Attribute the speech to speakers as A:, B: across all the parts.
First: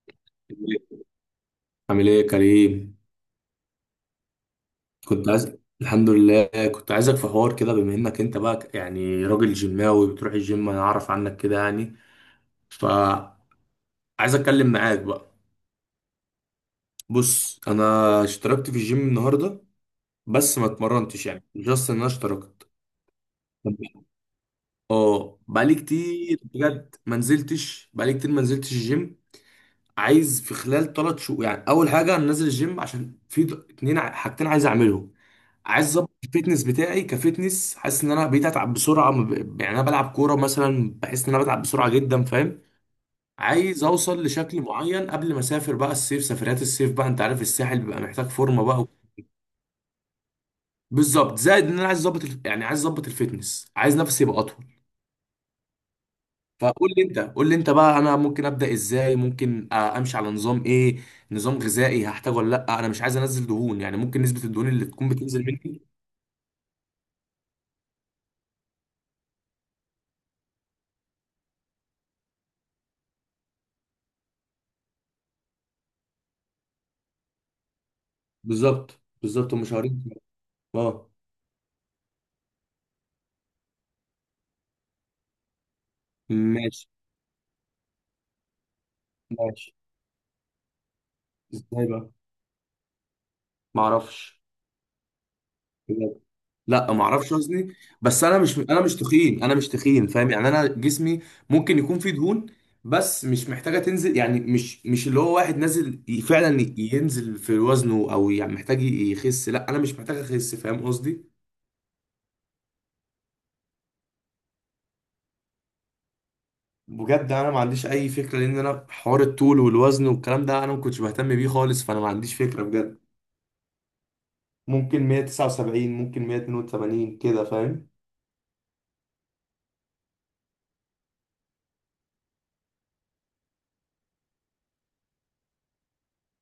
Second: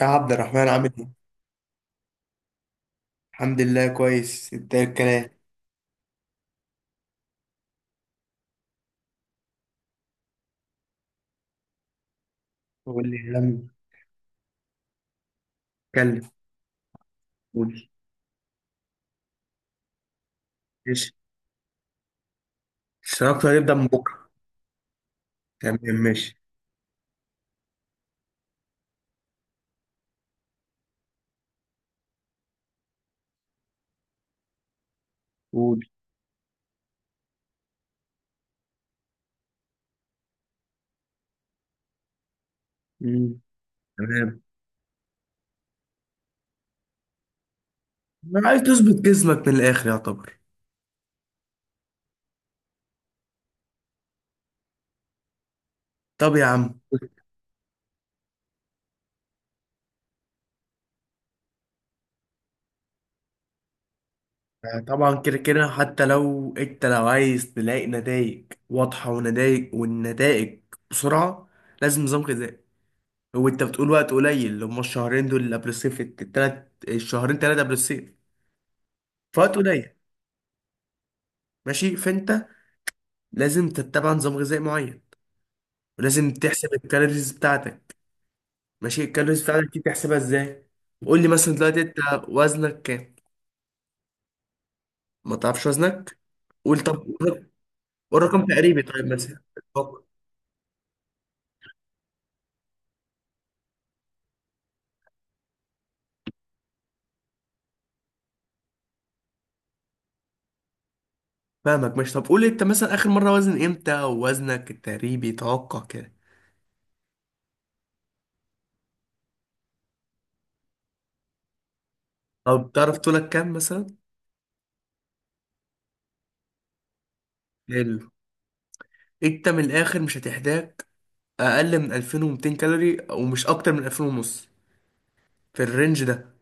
A: يا عبد الرحمن، عامل ايه؟
B: عامل ايه يا كريم؟
A: الحمد لله، كويس. انت ايه
B: كنت
A: الكلام؟
B: عايز، الحمد لله. كنت عايزك في حوار كده، بما انك انت بقى يعني راجل جيماوي بتروح الجيم، انا اعرف عنك كده يعني.
A: قول لي يا
B: فعايز
A: عم.
B: اتكلم معاك بقى.
A: اتكلم.
B: بص انا
A: قول.
B: اشتركت في الجيم النهارده، بس ما
A: ماشي.
B: اتمرنتش يعني جاست ان انا اشتركت.
A: الشراكة هنبدأ من بكرة.
B: اه، بقالي
A: تمام،
B: كتير
A: ماشي.
B: بجد ما نزلتش، بقالي كتير ما نزلتش الجيم. عايز في خلال 3 شهور يعني، اول حاجه انا نازل الجيم عشان في اتنين حاجتين عايز اعملهم.
A: قول.
B: عايز اظبط الفيتنس بتاعي، كفيتنس حاسس ان انا بقيت اتعب بسرعه، ما ب- يعني انا بلعب كوره مثلا، بحس ان انا بتعب بسرعه جدا، فاهم؟
A: مم.
B: عايز اوصل
A: تمام،
B: لشكل معين قبل ما اسافر بقى الصيف، سفريات الصيف بقى انت عارف الساحل بيبقى محتاج
A: انا عايز
B: فورمه بقى.
A: تظبط جسمك من الآخر يعتبر.
B: بالظبط، زائد ان انا عايز اظبط يعني عايز اظبط الفيتنس، عايز نفسي يبقى اطول.
A: طب يا عم،
B: فقول لي انت، قول لي انت بقى انا ممكن ابدا ازاي، ممكن امشي على نظام ايه؟ نظام غذائي هحتاجه ولا لا؟ انا مش عايز انزل دهون يعني، ممكن نسبه الدهون اللي تكون
A: طبعا كده
B: بتنزل
A: كده،
B: مني.
A: حتى لو انت، لو عايز تلاقي نتائج واضحة ونتائج والنتائج بسرعة، لازم نظام غذائي. هو انت بتقول وقت قليل، اللي هما الشهرين دول اللي قبل الصيف، التلات الشهرين، تلاتة قبل الصيف،
B: بالظبط بالظبط،
A: فوقت
B: هم
A: قليل.
B: شهرين. اه.
A: ماشي، فانت لازم تتبع نظام غذائي معين، ولازم تحسب
B: ماشي.
A: الكالوريز بتاعتك. ماشي. الكالوريز بتاعتك
B: ماشي
A: دي تحسبها ازاي؟ قول لي مثلا دلوقتي
B: ازاي
A: انت
B: بقى؟
A: وزنك كام؟
B: ما اعرفش
A: ما تعرفش وزنك؟
B: بجد.
A: قول
B: لا،
A: طب.
B: ما اعرفش
A: قول.
B: وزني. بس انا
A: رقم
B: مش انا
A: تقريبي،
B: مش
A: طيب، مثلا
B: تخين، انا مش
A: اتوقع.
B: تخين، فاهم؟ يعني انا جسمي ممكن يكون فيه دهون، بس مش محتاجه تنزل. يعني مش اللي هو واحد نازل فعلا ينزل في وزنه، او يعني محتاج يخس. لا، انا مش محتاج اخس، فاهم قصدي؟
A: فاهمك، ماشي. طب قول انت مثلا اخر مره وزن امتى، ووزنك التقريبي توقع كده.
B: بجد انا ما عنديش اي فكره، لان انا حوار الطول والوزن والكلام ده انا ما كنتش بهتم بيه خالص، فانا ما عنديش فكره
A: طب تعرف
B: بجد.
A: طولك كام مثلا؟
B: ممكن 179، ممكن 182 كده، فاهم؟
A: حلو. انت من الاخر مش هتحتاج اقل من 2200 كالوري، ومش اكتر من 2000 ونص. في الرينج ده.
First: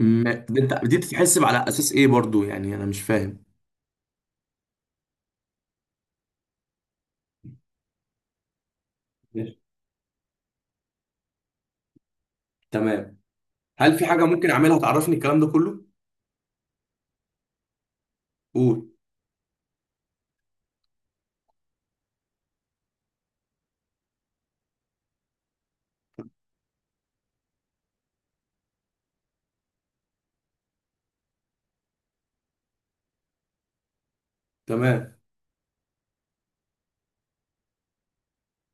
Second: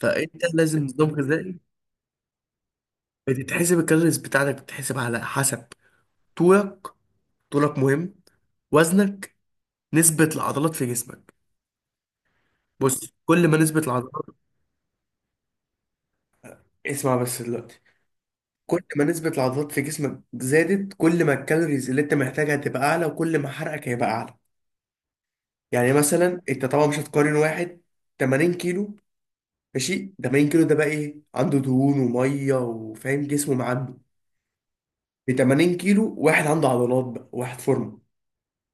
A: فانت
B: ده انت
A: لازم
B: دي
A: نظام
B: بتتحسب
A: غذائي.
B: على اساس ايه برضو؟ يعني انا مش فاهم.
A: بتتحسب الكالوريز بتاعتك، بتتحسب على حسب طولك. طولك مهم، وزنك،
B: ماشي.
A: نسبة العضلات في جسمك. بص،
B: تمام.
A: كل ما نسبة
B: هل في حاجة
A: العضلات...
B: ممكن أعملها تعرفني الكلام ده كله؟
A: اسمع بس دلوقتي. كل
B: قول.
A: ما نسبة العضلات في جسمك زادت، كل ما الكالوريز اللي انت محتاجها تبقى اعلى، وكل ما حرقك هيبقى اعلى. يعني مثلا انت طبعا مش هتقارن واحد 80 كيلو، ماشي، 80 كيلو ده بقى ايه؟ عنده دهون وميه، وفاهم، جسمه معدي.
B: تمام.
A: ب 80 كيلو واحد عنده عضلات بقى، واحد فورمه.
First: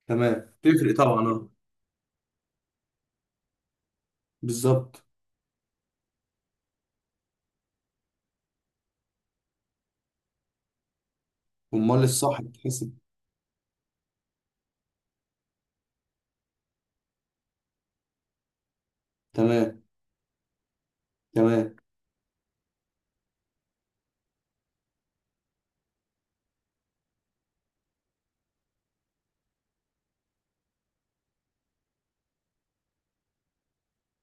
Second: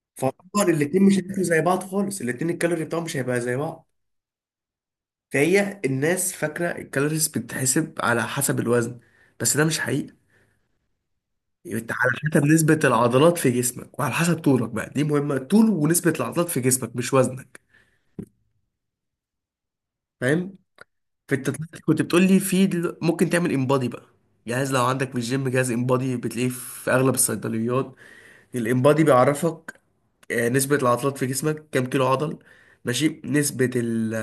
B: تمام،
A: فطبعا
B: تفرق
A: الاتنين مش
B: طبعا،
A: هياكلوا
B: أه.
A: زي بعض خالص، الاتنين الكالوري بتاعهم مش هيبقى زي بعض.
B: بالظبط.
A: فهي الناس فاكرة الكالوريز بتتحسب على حسب الوزن، بس ده مش حقيقي. انت
B: أمال
A: على
B: الصح
A: حسب نسبة
B: بتحسب؟
A: العضلات في جسمك، وعلى حسب طولك بقى، دي مهمة، طول ونسبة العضلات في جسمك، مش وزنك.
B: تمام.
A: فاهم. فانت
B: تمام.
A: طلعت كنت بتقول لي في ممكن تعمل انبادي بقى. جهاز، لو عندك في الجيم جهاز انبادي، بتلاقيه في اغلب الصيدليات. الانبادي بيعرفك نسبة العضلات في جسمك، كام كيلو عضل، ماشي، نسبة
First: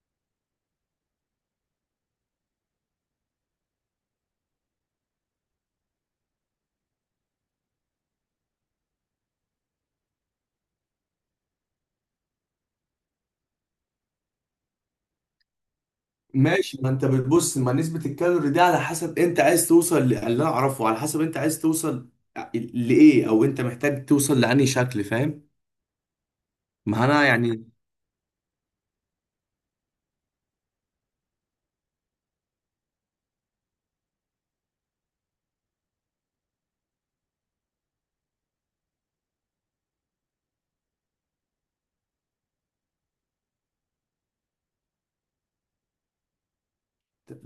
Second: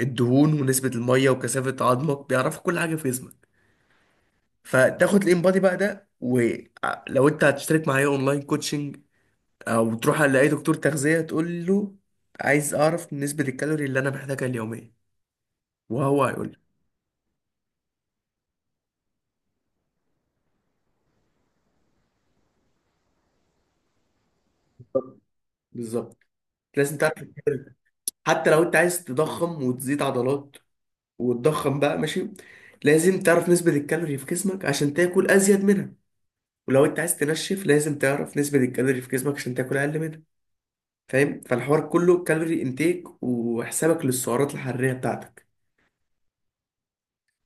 A: الدهون، ونسبة المية، وكثافة عظمك، بيعرفوا كل حاجة في جسمك. فتاخد الانبادي بقى ده، ولو انت هتشترك معايا اونلاين كوتشنج، او تروح على اي دكتور تغذية تقول له عايز اعرف نسبة الكالوري اللي انا محتاجها اليومية، وهو هيقول لك.
B: ماشي، ما أنت بتبص ما نسبة الكالوري دي على حسب أنت عايز توصل اللي أنا أعرفه، على حسب أنت عايز توصل لإيه أو أنت محتاج توصل لأنهي شكل، فاهم؟
A: بالظبط، لازم
B: ما
A: تعرف
B: أنا يعني.
A: الكالوري. حتى لو انت عايز تضخم وتزيد عضلات وتضخم بقى، ماشي، لازم تعرف نسبة الكالوري في جسمك عشان تاكل ازيد منها. ولو انت عايز تنشف، لازم تعرف نسبة الكالوري في جسمك عشان تاكل اقل منها. فاهم. فالحوار كله كالوري انتيك، وحسابك للسعرات الحراريه بتاعتك.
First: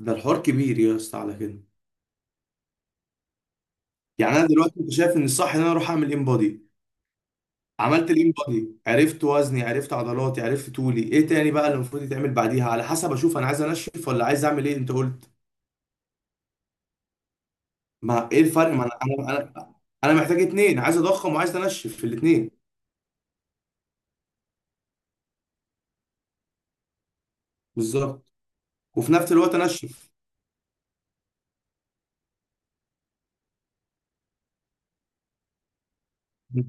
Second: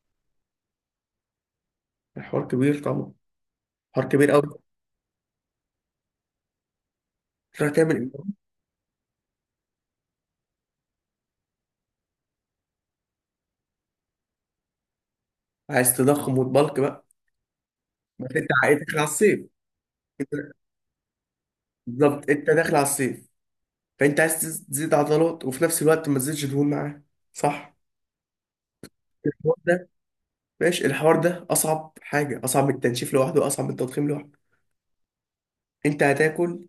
B: ده الحوار كبير يا اسطى على كده.
A: الحوار كبير طبعا، حوار كبير
B: يعني أنا
A: قوي.
B: دلوقتي أنت شايف إن الصح إن أنا أروح أعمل إن
A: تروح تعمل
B: عملت لين
A: ايه؟
B: بادي، عرفت وزني، عرفت عضلاتي، عرفت طولي، ايه تاني بقى اللي المفروض يتعمل بعديها على حسب اشوف انا عايز انشف ولا عايز اعمل ايه، انت قلت.
A: عايز تضخم وتبلك بقى؟
B: ما
A: بس
B: ايه
A: انت
B: الفرق
A: عايز
B: ما انا.
A: داخل على الصيف.
B: انا انا انا محتاج
A: انت-
B: اتنين، عايز اضخم وعايز انشف في
A: بالظبط، انت
B: الاتنين.
A: داخل على الصيف، فانت عايز تزيد عضلات، وفي نفس الوقت ما تزيدش دهون معاه. صح.
B: بالظبط. وفي نفس الوقت
A: الحوار ده،
B: انشف.
A: ماشي، الحوار ده اصعب حاجه، اصعب من التنشيف لوحده، واصعب من التضخيم لوحده. انت هتاكل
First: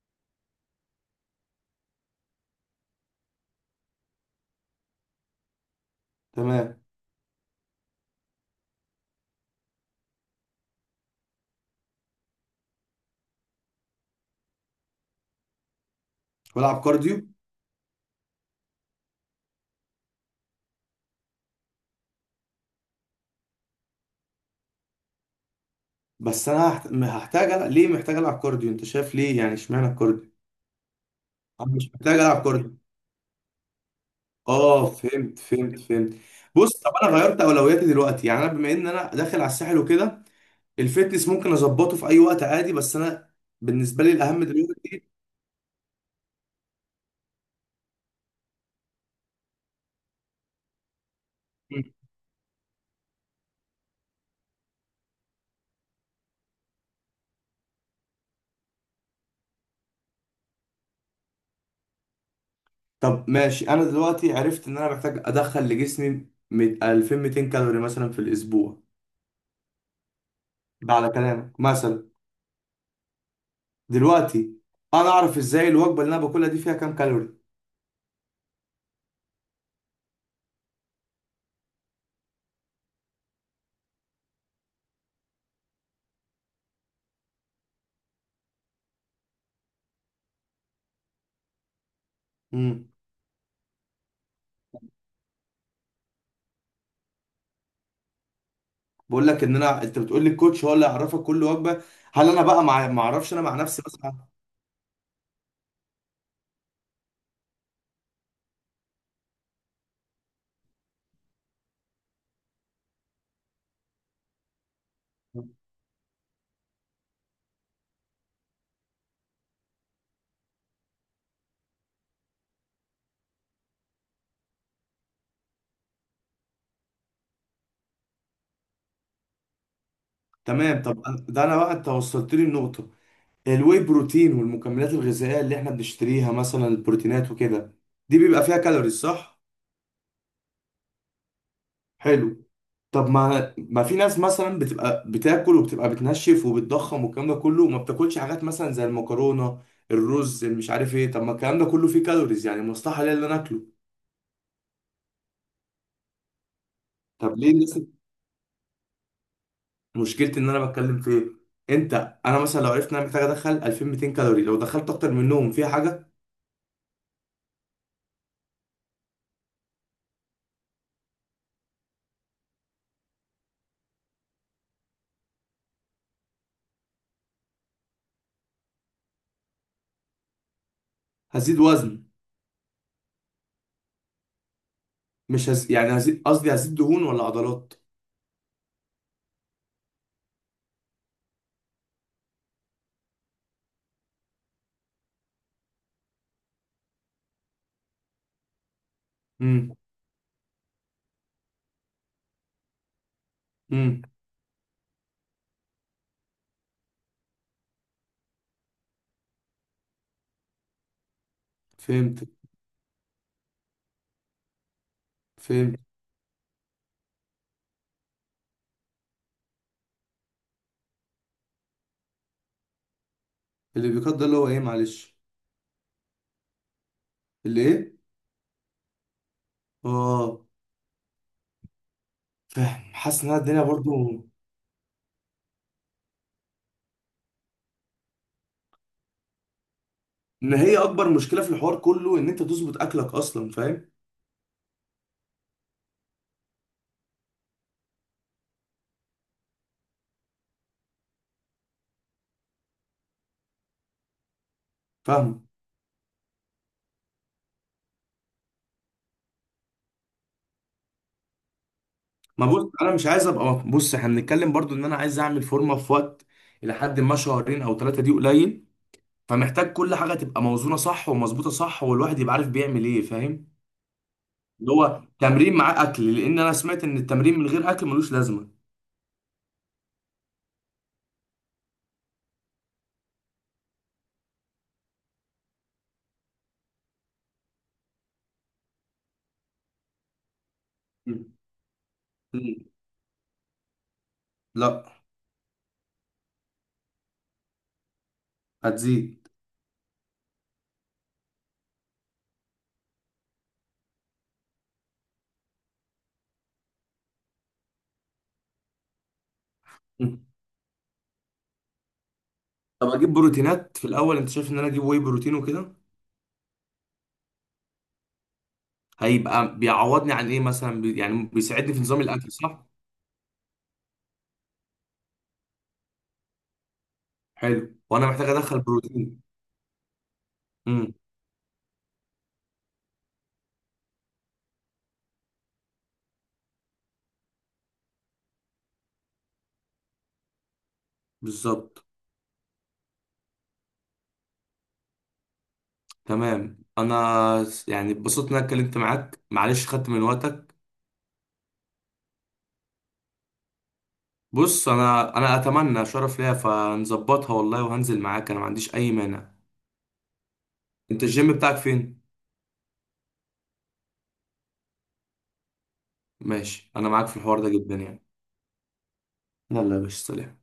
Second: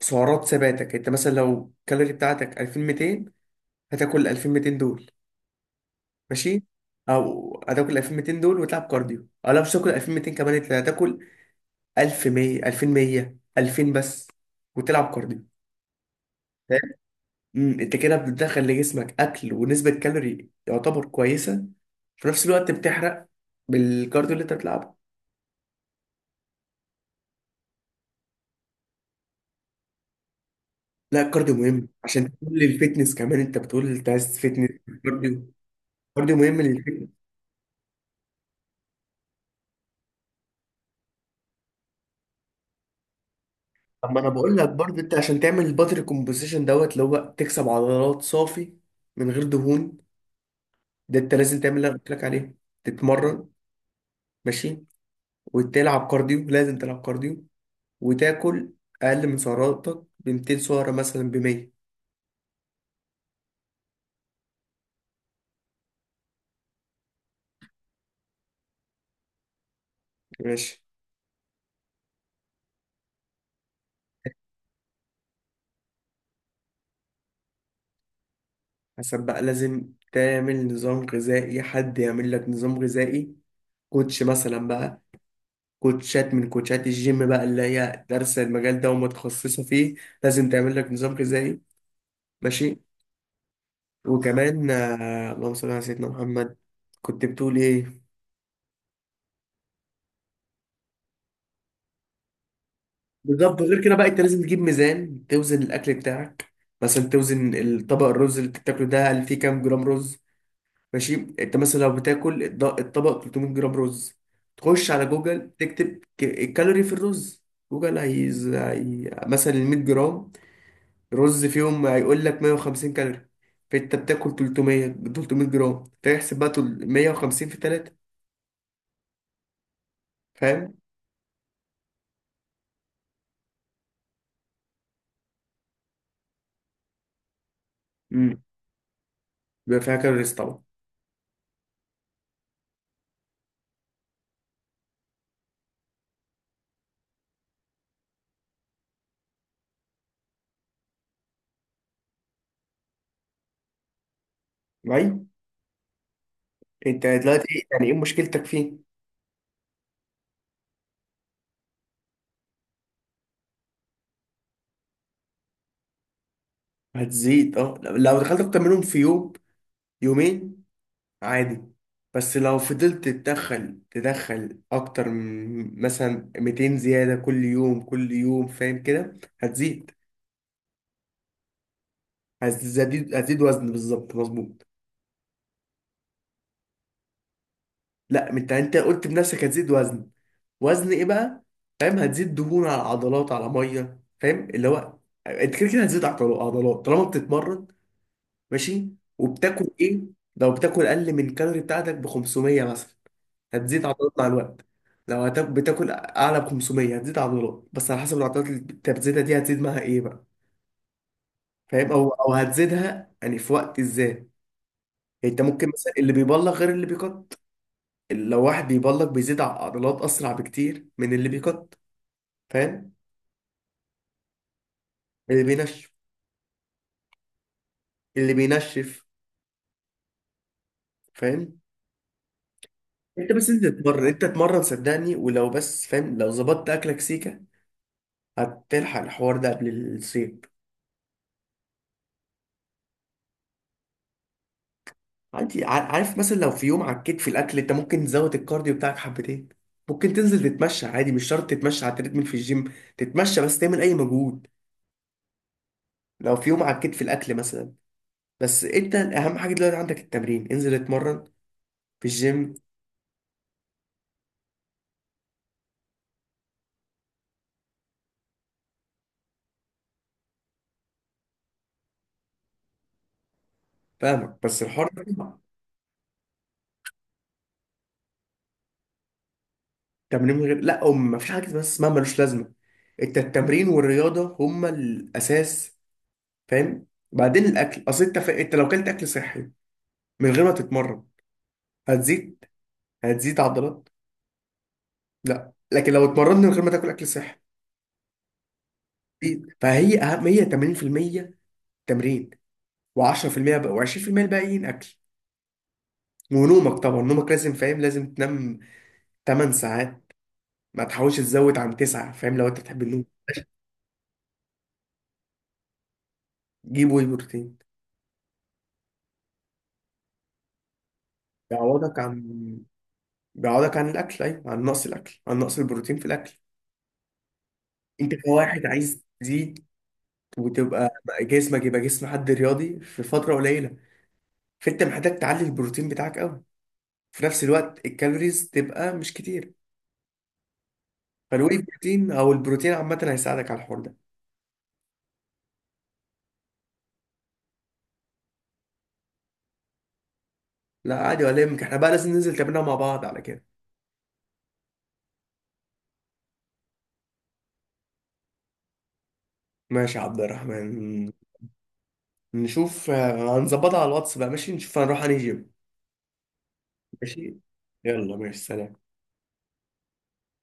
A: سعرات ثباتك. انت مثلا لو الكالوري بتاعتك 2200، هتاكل 2200 دول، ماشي.
B: تمام.
A: او هتاكل 2200 دول وتلعب كارديو، او لا، مش تاكل 2200 كمان، انت هتاكل 1100، 2100، 2000 بس، وتلعب كارديو. فاهم؟
B: والعب كارديو.
A: انت كده بتدخل لجسمك اكل ونسبة كالوري يعتبر كويسة، في نفس الوقت بتحرق بالكارديو اللي انت بتلعبه.
B: بس انا هحتاج ألعب. ليه محتاج العب كارديو؟ انت شايف ليه يعني اشمعنى الكارديو؟
A: لا، الكارديو
B: انا
A: مهم
B: مش محتاج
A: عشان
B: العب
A: تقول
B: كارديو.
A: للفتنس كمان، انت بتقول انت عايز فتنس.
B: اه، فهمت
A: كارديو،
B: فهمت فهمت.
A: كارديو مهم
B: بص طب
A: للفتنس.
B: انا غيرت اولوياتي دلوقتي يعني، انا بما ان انا داخل على الساحل وكده الفتنس ممكن اظبطه في اي وقت عادي، بس انا بالنسبه
A: طب
B: لي
A: ما انا
B: الاهم
A: بقول لك برضه،
B: دلوقتي.
A: انت عشان تعمل الباتري كومبوزيشن دوت، اللي هو تكسب عضلات صافي من غير دهون، ده انت لازم تعمل
B: مم.
A: اللي انا قلت لك عليه. تتمرن، ماشي، وتلعب كارديو، لازم تلعب كارديو، وتاكل اقل من سعراتك ب 200 سعره، مثلا ب 100.
B: طب ماشي، انا دلوقتي عرفت ان انا محتاج ادخل لجسمي 2200 كالوري مثلا في الاسبوع،
A: ماشي.
B: ده على كلامك مثلا. دلوقتي انا اعرف ازاي الوجبه اللي انا باكلها دي فيها كام كالوري؟
A: حسب بقى، لازم تعمل نظام غذائي، حد يعمل لك نظام غذائي، كوتش مثلا بقى، كوتشات من كوتشات الجيم بقى اللي هي دارسه المجال ده ومتخصصه فيه، لازم تعمل لك نظام غذائي. ماشي.
B: امم.
A: وكمان اللهم صل على سيدنا محمد. كنت بتقول ايه؟
B: بقول لك ان انت بتقول لي الكوتش هو اللي يعرفك كل وجبه. هل انا بقى مع ما اعرفش انا مع
A: بالظبط،
B: نفسي
A: غير كده بقى،
B: مثلا؟
A: انت لازم تجيب ميزان توزن الاكل بتاعك. مثلا توزن الطبق، الرز اللي بتاكله ده، هل فيه كام جرام رز. ماشي. انت مثلا لو بتاكل الطبق 300 جرام رز، تخش على جوجل تكتب الكالوري في الرز. جوجل مثلا ال 100 جرام رز فيهم، هيقول لك 150 كالوري، فانت بتاكل 300 جرام، فيحسب بقى، 150 في 3. فاهم.
B: تمام. طب ده انا بقى انت وصلت لي النقطه. الواي بروتين والمكملات الغذائية اللي احنا بنشتريها مثلا، البروتينات وكده، دي
A: امم
B: بيبقى فيها كالوريز صح؟
A: بيبقى فيها كالوريز طبعا.
B: حلو. طب ما في ناس مثلا بتبقى بتاكل وبتبقى بتنشف وبتضخم والكلام ده كله، وما بتاكلش حاجات مثلا زي المكرونة، الرز، المش عارف ايه. طب ما الكلام ده كله فيه كالوريز، يعني مستحيل ليا ان انا اكله.
A: معايا. انت
B: طب ليه
A: دلوقتي
B: الناس؟
A: يعني ايه مشكلتك فيه؟
B: مشكلتي ان انا بتكلم في ايه؟ انت. انا مثلا لو عرفت ان انا محتاج ادخل 2200 كالوري، لو دخلت اكتر منهم فيها حاجة؟
A: هتزيد، اه، لو دخلت اكتر منهم في يوم، يومين، عادي. بس لو فضلت تدخل اكتر من مثلا 200 زيادة كل يوم كل يوم، فاهم كده، هتزيد
B: هزيد وزن.
A: هتزيد هتزيد وزن، بالظبط، مظبوط.
B: مش هز... يعني هزيد، قصدي هزيد دهون ولا عضلات؟
A: لا، انت قلت بنفسك هتزيد وزن. وزن ايه بقى؟ فاهم. هتزيد دهون على عضلات على مية، فاهم، اللي هو انت كده كده هتزيد عضلات طالما بتتمرن، ماشي، وبتاكل ايه. لو بتاكل اقل من الكالوري بتاعتك ب 500 مثلا، هتزيد
B: امم.
A: عضلات مع الوقت. لو بتاكل اعلى ب 500، هتزيد عضلات، بس على حسب العضلات اللي انت بتزيدها دي هتزيد معاها ايه بقى، فاهم، او
B: فهمت
A: او هتزيدها يعني في وقت ازاي. انت ممكن
B: فهمت.
A: مثلا اللي بيبلغ غير اللي بيقط. لو واحد بيبلغ بيزيد عضلات اسرع بكتير من اللي بيقط. فاهم.
B: اللي بيقدر ده اللي هو ايه، معلش؟
A: اللي بينشف.
B: اللي ايه؟
A: اللي بينشف.
B: اه.
A: فاهم.
B: فاهم حاسس ان
A: انت
B: أنا
A: بس،
B: الدنيا
A: انت تتمرن،
B: برضو.
A: انت تتمرن صدقني، ولو بس، فاهم، لو ظبطت اكلك سيكه، هتلحق الحوار ده قبل الصيف.
B: ان هي اكبر مشكله في الحوار كله ان انت تظبط اكلك اصلا، فاهم.
A: انت عارف مثلا لو في يوم عكيت في الاكل، انت ممكن تزود الكارديو بتاعك حبتين، ممكن تنزل تتمشى عادي، مش شرط تتمشى على التريدميل في الجيم، تتمشى بس، تعمل اي مجهود.
B: فاهم.
A: لو في يوم عكيت في الاكل مثلا. بس انت اهم حاجه دلوقتي عندك التمرين، انزل اتمرن في
B: ما
A: الجيم.
B: بص، انا مش عايز ابقى، بص احنا بنتكلم برضو ان انا عايز اعمل فورمه في وقت، الى حد ما شهرين او ثلاثه دي قليل، فمحتاج كل حاجه تبقى موزونه صح ومظبوطه صح، والواحد يبقى عارف بيعمل ايه، فاهم.
A: فاهمك. بس
B: اللي
A: الحوار
B: هو
A: ده
B: تمرين مع اكل، لان انا سمعت ان التمرين من غير اكل ملوش لازمه.
A: تمرين من غير لا أم، ما فيش حاجه بس اسمها ملوش لازمه. انت التمرين والرياضه هما الاساس، فاهم. بعدين الاكل، اصل انت انت لو كلت اكل صحي من غير ما تتمرن،
B: م.
A: هتزيد،
B: م.
A: هتزيد عضلات.
B: لا.
A: لا، لكن لو اتمرنت من غير ما تاكل اكل صحي،
B: هتزيد.
A: فهي اهم، هي 80% تمرين، و10% بقى، و20% الباقيين اكل. ونومك طبعا، نومك لازم، فاهم، لازم تنام 8 ساعات. ما تحاولش تزود عن 9، فاهم، لو انت بتحب
B: طب
A: النوم.
B: اجيب بروتينات في الاول؟ انت شايف ان انا اجيب واي بروتين وكده؟
A: جيب واي بروتين.
B: هيبقى بيعوضني عن ايه مثلا، يعني بيساعدني في
A: بيعوضك
B: نظام
A: عن،
B: الاكل، صح؟
A: بيعوضك عن الاكل، ايوه، عن نقص الاكل، عن نقص البروتين في الاكل.
B: حلو. وانا
A: انت
B: محتاج ادخل
A: كواحد عايز
B: بروتين.
A: تزيد، وتبقى
B: امم.
A: جسمك يبقى جسم حد رياضي في فتره قليله، فانت محتاج تعلي البروتين بتاعك قوي، في نفس الوقت الكالوريز تبقى مش كتير. فالواي
B: بالظبط.
A: بروتين او البروتين عامه هيساعدك على الحوار ده.
B: تمام، انا يعني اتبسطت ان انا اتكلمت معاك، معلش خدت من وقتك.
A: لا عادي، ولا يهمك، احنا بقى لازم ننزل تمرينها مع بعض على كده.
B: بص انا اتمنى شرف ليا، فنظبطها والله وهنزل معاك، انا ما عنديش اي مانع.
A: ماشي يا عبد
B: انت
A: الرحمن.
B: الجيم بتاعك فين؟
A: نشوف هنظبطها على الواتس بقى. ماشي، نشوف هنروح انهي جيم.
B: ماشي. انا معاك في
A: ماشي،
B: الحوار ده جدا يعني.
A: يلا، ماشي، سلام.
B: يلا يا باشا، سلام.